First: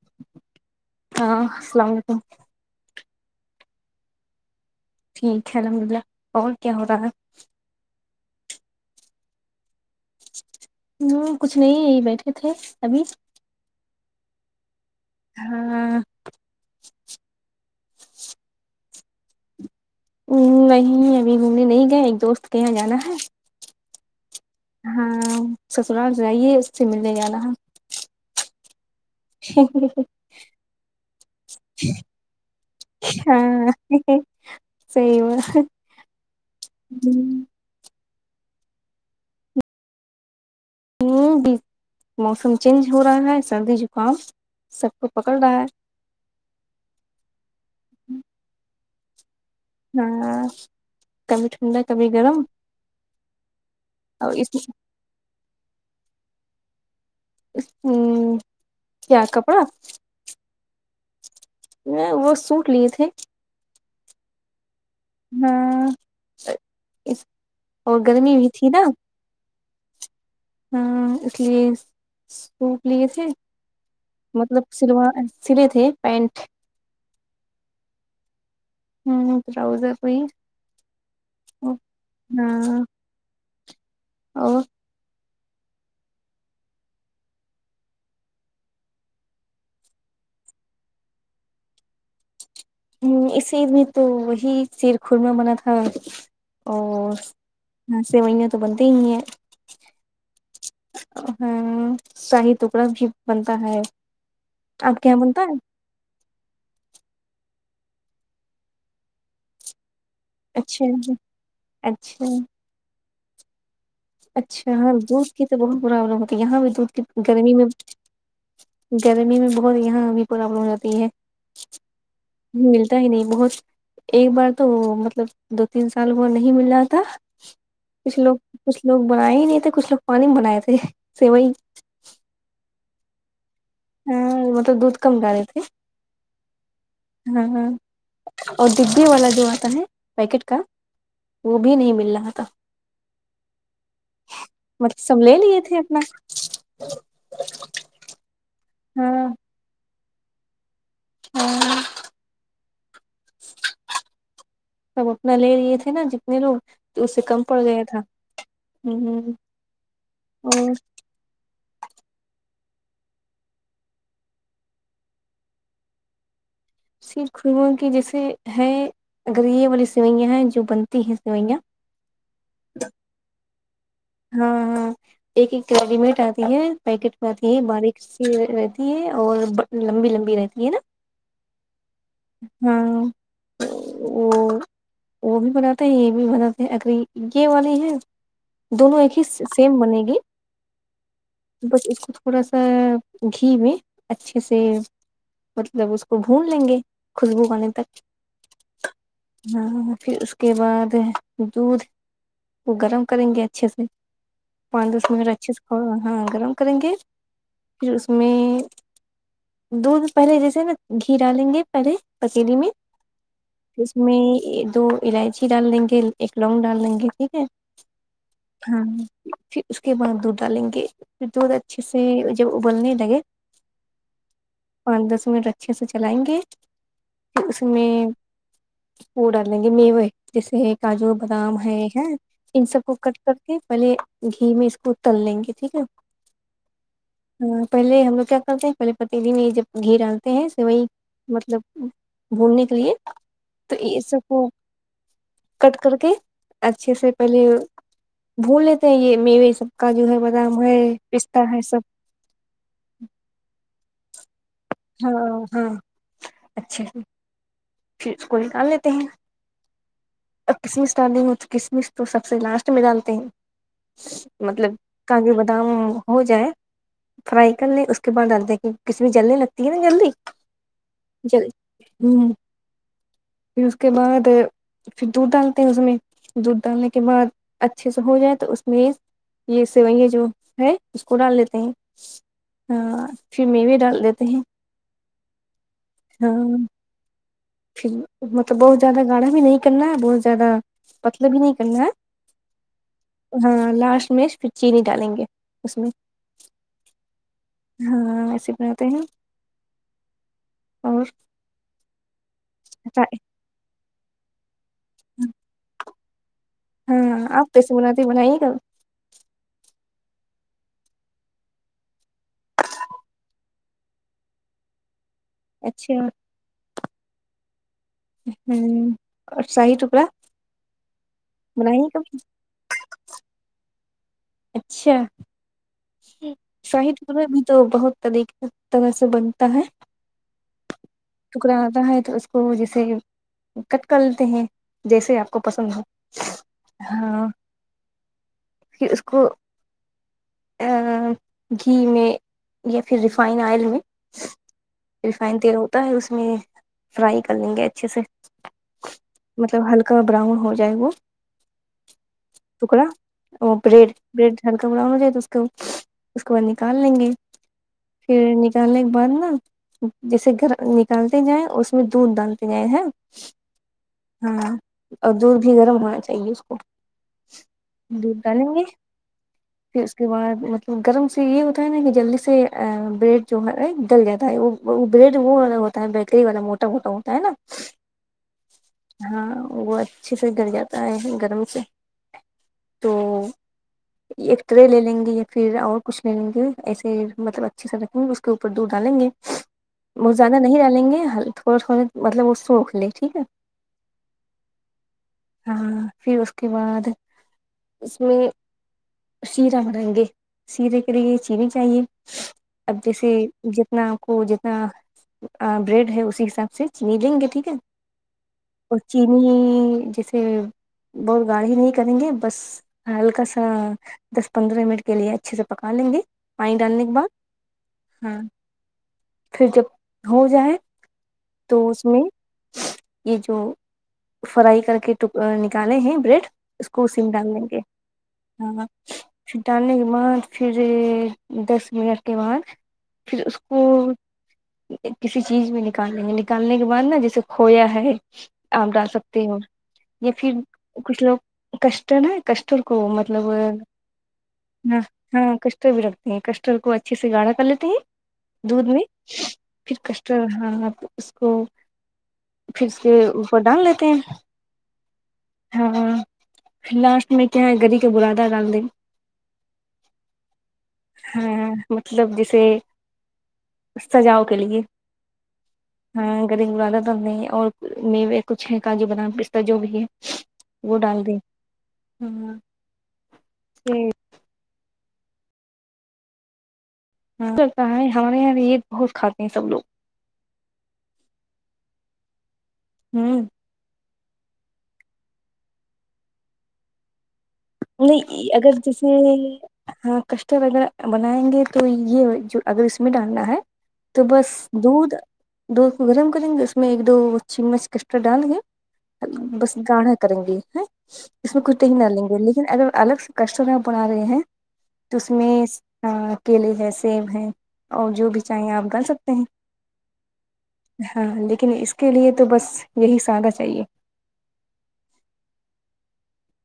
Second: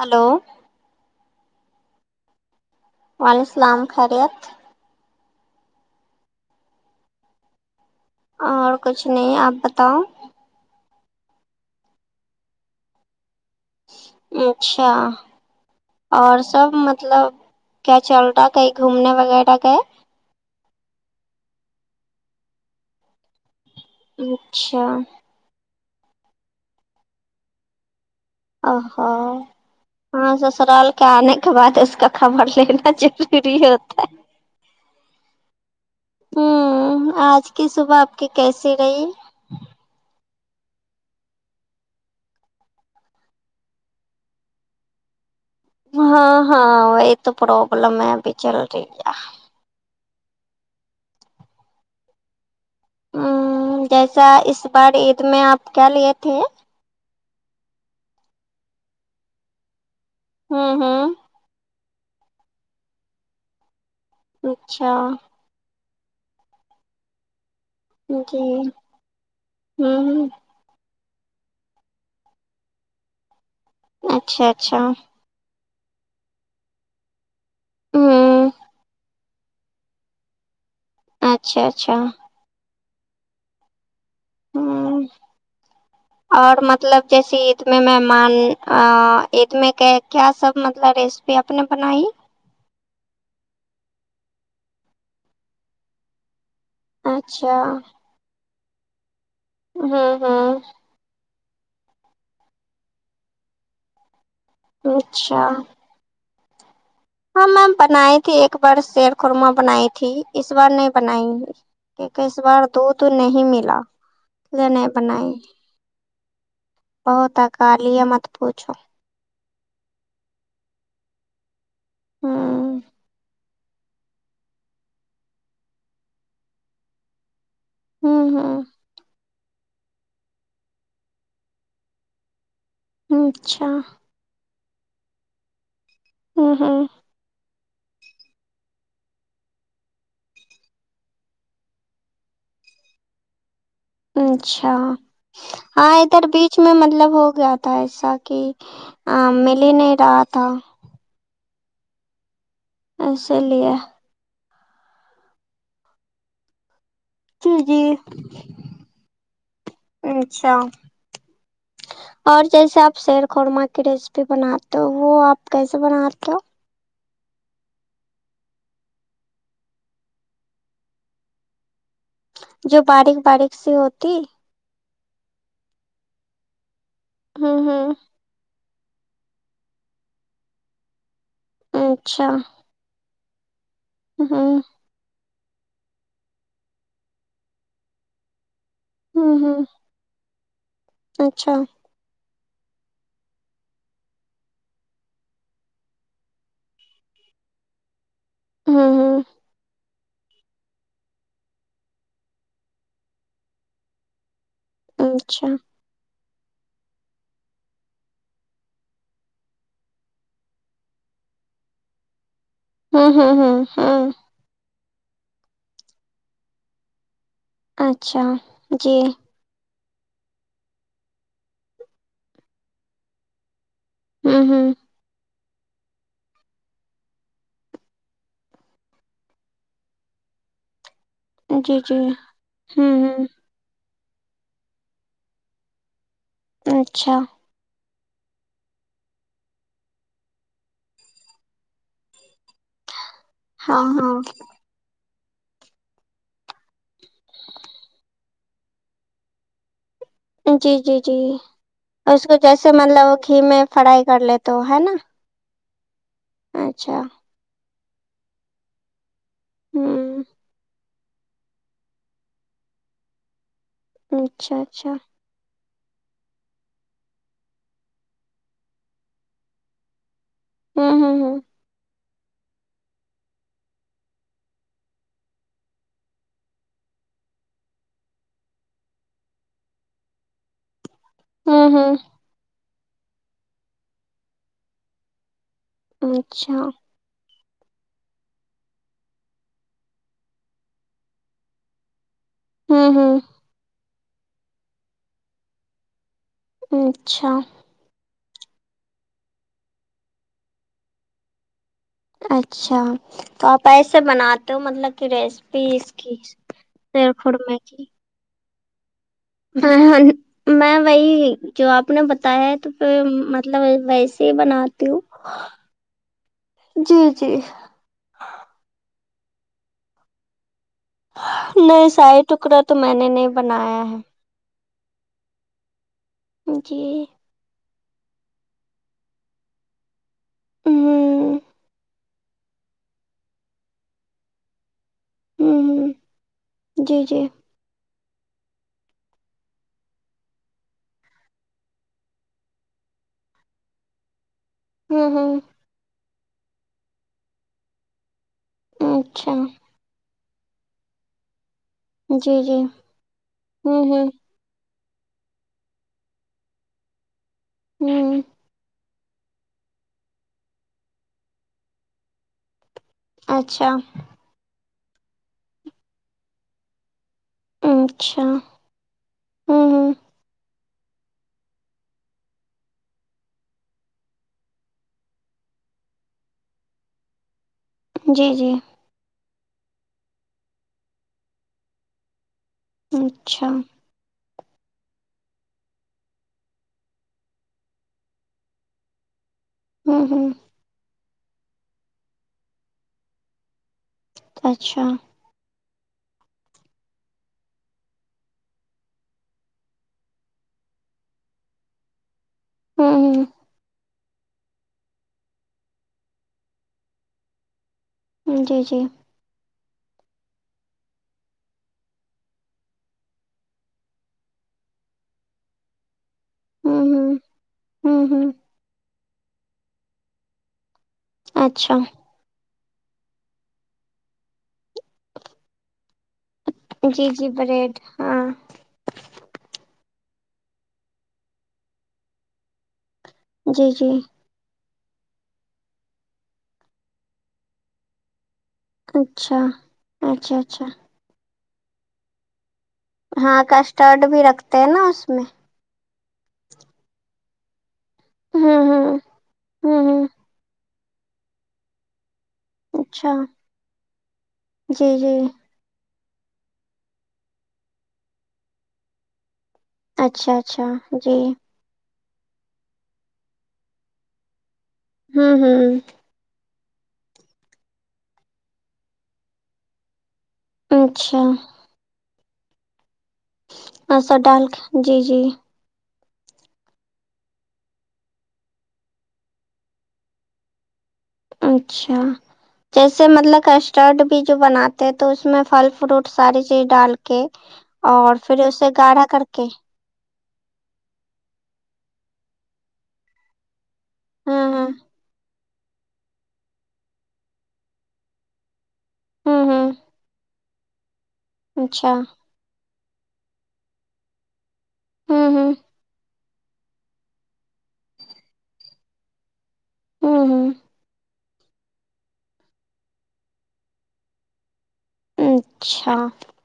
Hello ہاں السلام علیکم وعلیکم السلام خیریت ٹھیک ہے الحمدللہ اور کیا ہو رہا ہے اور کچھ نہیں آپ بتاؤ ہم کچھ نہیں یہ بیٹھے تھے ابھی اچھا ہاں اور سب مطلب کیا چل رہا کہی گھومنے وغیرہ گئے ہمم وہ ابھی گھومنے نہیں گئے ایک دوست کے یہاں جانا ہے اچھا ہاں سسرال جائیے اس سے ملنے جا نا ہے آہا ہاں سسرال کے آنے کے بعد اس کا خبر لینا ضروری ہاں ہو صحیح بات ہے ہے ہوں آج کی صبح آپ کے کیسے رہی ھمم موسم چینج ہو رہا ہے سردی زکام سب کو پکڑ رہا ہے ہاں ہاں وہی تو پروابلم ہے ابھی چل رہی ہے ہاں کبھی ٹھنڈا کبھی گرم ہمم جیسا اس بار عید میں آپ کیا لیے تھے ہمم کیا کپڑا ھمم ھمم میں وہ سوٹ لیے تھے اچھا ہاں اور گرمی جی بھی تھی نا ہوں ہوں ھمم اس لیے سوٹ لیے تھے اچھا مطلب اچھا سلوا سیلے تھے پینٹ ھمم ہوں ٹراؤزر وہی اچھا اچھا ہاں اور ہوں اور مطلب جیسے عید میں مہمان عید میں کیا سب مطلب اس پے آپ نے بنائی ھمم اس عید میں تو وہی شیر خورمہ بنا تھا او اچھا سوئیا تو بنتے ہی ہیں ہاں ہاں ہاں شاہی ٹکڑا بھی بنتا ہے آپ کے یہاں بنتا اچھا ہے ہاں میم بنائی تھی ایک بار شیر خورما بنائی تھی اس بار نہیں اچھا بنائیں گی کیونکہ اچھا اس بار دودھ نہیں ملا اسلئے اچھا نہیں دودھ بنائی کی تو بہت پرابلم ہوتی ہے یہاں بھی دودھ کی بہت گرمی میں اوکالی ہے مت پوچھو گرمی میں بہت یہاں ابھی پرابلم ہوتی ہے ہوں ملتا ہی نہیں بہت ایک بار تو مطلب دو تین سال وہ نہیں مل رہا تھا کچھ ہوں لوگ ہوں کچھ لوگ بنائے ہی نہیں تھے کچھ لوگ پانی ہی بنائے تھے سیوئی اچھا ہاں مطلب دودھ کم گا رہے تھے ہاں ہاں ہاں ہاں اور ڈڈے والا جو آتا ہے پیکٹ کا وہ بھی نہیں مل رہا تھا اچھا مطلب سب لے لیے تھے ہاں اپنا ادھر بیچ میں مطلب ہو گیا تھا ایسا کہ ہاں مل ہی نہیں رہا تھا [inaudible] اسیے لیا سب اپنا لے لیے تھے نا جتنے لوگ تو اس سے کم جی پڑ جی گیا تھا اچھا اور اور جیسے آپ شیر خورمہ کی ریسیپی بناتے ہو وہ آپ کیسے بناتے ہو سر خوں کی جیسے ہے اگرگر یہ والی سوئیاں ہیں جو بنتی ہیں سوئیاں جو باریک باریک سی ہوتی ہاں ہاں ایک ایک ریڈی مٹ آتی ہے پیکٹ میں آتی ہوں ہے ہوں باریک رہتی ہے اور لمبی لمبی رہتی ہے نا اچھا ہوں وہ ہوں وہ بھی بناتے ہیں یہ بھی بناتے ہیں اگر یہ والے ہیں دونوں ایک ہی ہوں ہوں سیم بنے گی اچھا بس اس تھوڑا سا گھی میں اچھے سے مطلب اس کو بھونون لیں گے خوشبو آنے تک ہاں ہاں ہاں پھر اس کے بعد دودھ وہ گرم کریں گے اچھے سے پانچ دس منٹ اچھا اچھے سے ہاں ہاں گرم کریں گے پھر اس میں دودھ پہلے جیسے نا گھی ڈالیں گے پہلے پتیلی میں ہوں ہوں ہوں اس ہوں میں دو الائچی ڈال لیں گے ایک لونگ ڈال لیں گے ٹھیک ہے اچھا ہاں جی پھر اس کے بعد دودھ ڈالیں گے پھر دودھ اچھے سے جب ابلنے لگے ہوں ہوں پانچ دس منٹ اچھے سے چلائیں گے اس میں وہ ڈال دیں گے میوے جیسے کاجو بادام ہے جی جی ہے ان سب کو ہوں کٹ ہوں کر پہلے گھی میں اس کو تل لیں گے ٹھیک ہے اچھا ہاں پہلے ہم لوگ کیا کرتے ہیں پہلے پتیلی میں جب گھی ڈالتے ہیں وہی مطلب بھولنے کے لیے تو ہاں یہ سب ہاں کو کٹ کر کے اچھے سے پہلے [inaudible] بھول لیتے ہیں یہ میوے سب کا جو ہے بادام جی ہے جی جی پستتا ہے سب اس کو جیسے ملب گھی میں فرائی کر لی تو ہے نا ہاں ہاں اچھا پھر اس کو ن ڈال لیتے ہیں ہوں اب کسمس ڈال دیں گے تو کسمس تو سب سے لاسٹ میں جانتے ہیں اچھا مطلب اچھا کاجو بادام ہو جائے فرائی کر لیں اس کے بعد ڈال د کچ بھی جلنے لگتی ہے نا جلدی ہوں ہوں جل ہوں پھر اس کے ماہت پھر دودھ ڈالتے ہیں اس میں دودھ ڈالنے کے بعد اچھے سے ہو جائے تو اس میں یہ سوئیں جو ہے اس کو ڈال دیتے ہوں ہیں ہوں ہ پھر میوے ڈال دیتے ہیں ہاں اچھا پھر مطلب بہت زیادہ گاڑا بھی نہیں کرنا ہے بہت زیادہ پتلا بھی نہیں کرنا ہے ہوں ہوں ہاں لاسٹ میں پھر چینی ڈالیں گے اس میں ہمم اچھا ہاں ویسے بناتے ہیں اور اچھا تو آپ ایسے بناتے ہو مطلب کہ ریسیپی اس کی شیر ہاں آپ خورمے کیسے کی بناتی بنائیے گا ہاں ہاں میں وہی جو آپ نے بتایا ہے تو پ مطلب ویسے ہی بنا اچھا جی جی ہوں اور شاہی ٹکڑا نہیں بنائیے ساہ کبھی ٹکڑا تو میں نے نہیں بنایا ہے اچھا ہے جی شاہد گو بھی تو بہت طریقے طرح سے بنتا ہے ہوں ٹکڑا آتا ہے تو اس کو جیسے کٹ کر لیتے ہیں جیسے آپ کو پسند ہو ہوں جی جی ہاں پھر اس کو ہاں گھی میں یا پھر ریفائن آئل میں ہوں ریفائن ہوں تیل ہوتا ہے اس میں فرائی کر لیں گے اچھے سے اچھا مطلب ہلکا براؤن ہو جائے وہ جی جی ٹکرا اور ہوں بریڈ ہوں بڈ ہلکا بڑان ہو جائے تو اس کو اس کو بعد نکال لیں گے ہوں پھر نکالنے کے بعد نا جیسے گھر نکالتے جائیں اس میں دودھ ڈالتے جائیں ہے اچھا ہاں اور دودھ بھی گرم ہونا چاہیے اس کو دودھ اچھا ڈالیں گے ہوں پھر ہوں اس کے بعد مطلب گرم سے یہ ہوتا ہے نا کہ جلدی سے بریڈ جو ہے نکل گیا تھا بریڈ وہ والا ہوتا ہے بیکری والا موٹا موٹا ہوتا ہے نا جی جی ہاں وہ اچھے سے گل جاتا ہے گرم سے تو اچھا ایک ٹرے لے لیں گے یا پھر اور کچھ لے لیں گے ایسے مطلب اچھے سے رکھیں گے اس کے اوپر دودھ ڈالیں گے ہوں وہ ہوں زیادہ نہیں ڈالیں گے ہل تھوڑا تھوڑے مطلب وہ سوک لیں ٹھیک ہے اچھا ہاں پھر اس کے بعد اس میں سیرم مہنگے شیرے کے لیے چینی چاہیے اب جیسے ہوں جتنا آپ کو جتنا بریڈ ہے اسی حساب سے چینی لینگے ٹھیک ہے ہوں جی اور جی چینی جیسے بہت گاڑی نہیں کریں گے بس ہلکا سا پندرہ منٹ کے لیے اچھے سے پکا لیں گے پانی ڈالنے کے ہوں بعد ہوں ہوں ہاں ہوں پھر جب ہو جائے تو اچھا اس میں یہ جو فرائی کر کے نکالے ہیں بریڈ اسکو اسی جی میں جی دالینگے بریڈ ہاں پھر ڈالنے کے بعد پھر دس منٹ کے بعد پھر اس کو جی جی کسی چیز میں نکالیں گے نکالنے کے بعد نا جیسے کھویا ہے آپ ڈال سکتے ہو اچھا یا اچھا پھر اچھا کچھ لوگ کسٹرڈ ہے نہ کسٹرڈ کو مطلب [unintelligible] بھی رکھ ہاں ہاں کسٹرڈ بھی رکھتے ہیں کسٹرڈ کو اچھے سے گاڑھا کر لیتے ہیں ہوں دودھ میں ہوں پھر ہوں ہوں کسٹرڈ رہا اس کو پھر اس کے اچھا اوپر ڈال لیتے ہیں جی جی ہاں لاسٹ میں کیا ہے [unintelligible] اچھا اچھا جی ہاں مطلب جیسے سجاؤ کے لیے ہوں ہوں تو نہیں اور م کچھ ہے کاجو بادام پستہ جو بھی ہے وہ ڈال دیں اچھا یہ ہ سب ڈال کے جی جی اکثر کیا ہے ہمارے یہاں عید بہت کھاتے ہیں سب لوگ اچھا جیسے ہوں مطلب کش ٹرڈ بھی جو بناتے ہیں تو اس میں پھل فروٹ ساری چیز ڈال کے اور نہیں پھر اگر اسے جیسے گاڑھا کر کے ہاں کسٹرڈ وغیرہ بنائیں گے تو یہ جو اگر اس میں ڈالنا ہے تو بس ہاں ہاں دودھ دودھ کو گرم کرینگے تو اس میں ایک دو چمچ کسٹر ڈالیں ہوں بس ہوں گاڑھا کریں گے ہاں اس میں کچھ نی اچھا ڈالینگے لیکن لیکن اگر الگ سے کسٹرڈ بنا رہے ہیں تو اس ہوں ہوں میں کیلے ہے سیب ہے اور جو بھی چاہیں آپ ڈال سکتے ہیں ہوں ہاں لیکن اس کے لیے تو بس یہی سارہ چاہیے اچھا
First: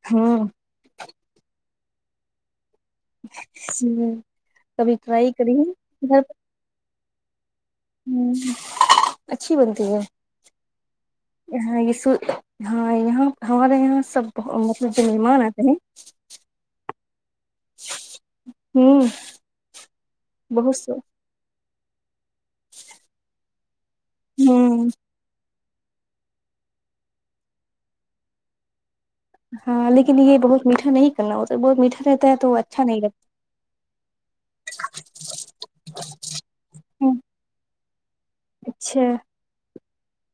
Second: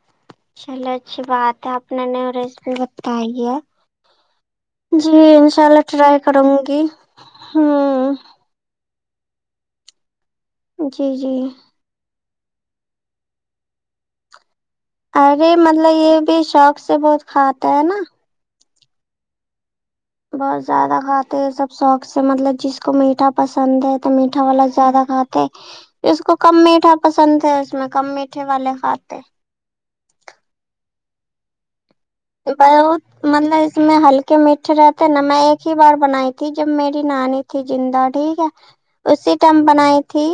ہاں چلو اچھی بات ہے اپنے نیو ریسیپی بتا بتائی ہے کبھی جی ٹرائی کریے انشاء اللہ ٹرائی کروں گی ہاں ہ اچھی بنتی ہے جی جی ہاں یہ س ہاں یہاں ہمارے یہاں سب مطلب بہت ارے مطلب یہ بھی شوک سے بہت کھاتا ہے نا ہم بہت زیادہ کھاتے ہیں سب شوک سے مطلب جس کو میٹھا پسند ہے تو میٹھا والا ہ زیادہ کھاتے جس کو کم میٹھا پسند ہے اس میں کم میٹھے والے کھاتے ہاں لیکن یہ بہت میٹھا نہیں کرنا اس بہت میٹھا رہتا ہے تو اچھا بہت نہیں رہتا مطلب اس میں ہلکے میٹھے رہتے نا میں ایک ہی بار بنائی تھی جب میری نانی جی جندہ ٹھیک ہے اچھا اس ٹائم بنائی تھی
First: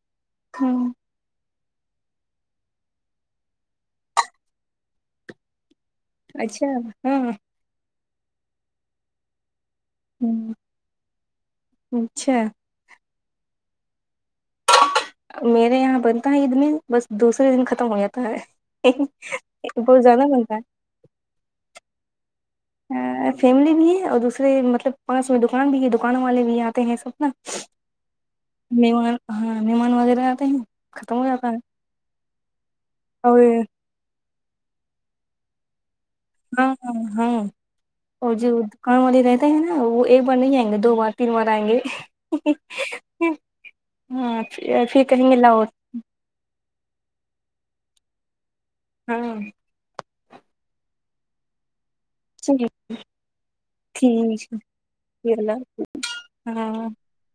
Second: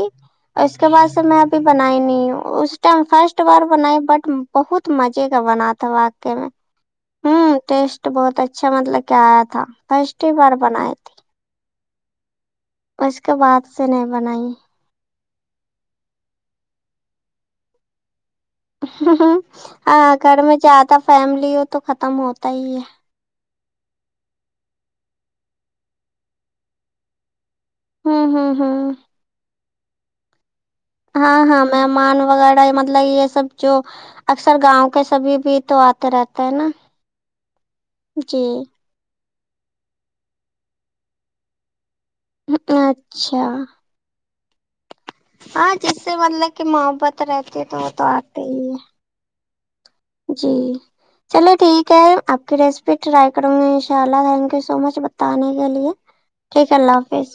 اور اس کے ہ بعد میں ابھی بنائی نہیں ہوں اس ٹائم فرسٹ بار بنائی بٹ بہت مزے کا بنا تھا میں اچھا ہاں ہوں ٹیسٹ بہت اچھا مطلب کہ آیا تھا فرسٹ ہی ہ بار بنائے تھی اچھا اور اس کے بعد سے نہیں بنائی میرے یہاں بنتا ہے یہ دن بس دوسرے دن ختم ہو جاتا ہے ہ بہت ہاں زیادہ گھر بنتا میں ہے جاتا فیملی ہو تو ختم ہوتا ہی ہے فیملی بھی ہے اور دوسرے مطلب پانچو دکان بھی ہے دوکان والے بھی آتے ہیں سب نا ہوں ہوں ہوں مہمان ہاں مہمان وغیرہ آتے ہے نہ ختم ہو ہاں جاتا ہاں مہمان وغیرہ مطلب یہ اور سب جو اکثر گاؤں کے سبھی بھی تو آتے رہتے ہیں ہاں نا ہاں ہاں وہ جی جو کم والی رہتے ہے نا وہ ایک بار نہیں آئیں گے دو بار تین بار آئیں گے ہ اچھا ہاں پھر کہایں گے لاو ہاں جس سے مطلب کہ محبت رہتی ہے تو وہ تو آتے ہی ہے ہاں جی چلو ٹھیک ہے آپ کی ٹھیک ریسیپی ٹرائی کروں گی انشاء اللہ تھینک ٹھیک یو سو مچ ہے اللہ بتانے حافظ۔ کے لیے ٹھیک ہے ہاں اللہ حافظ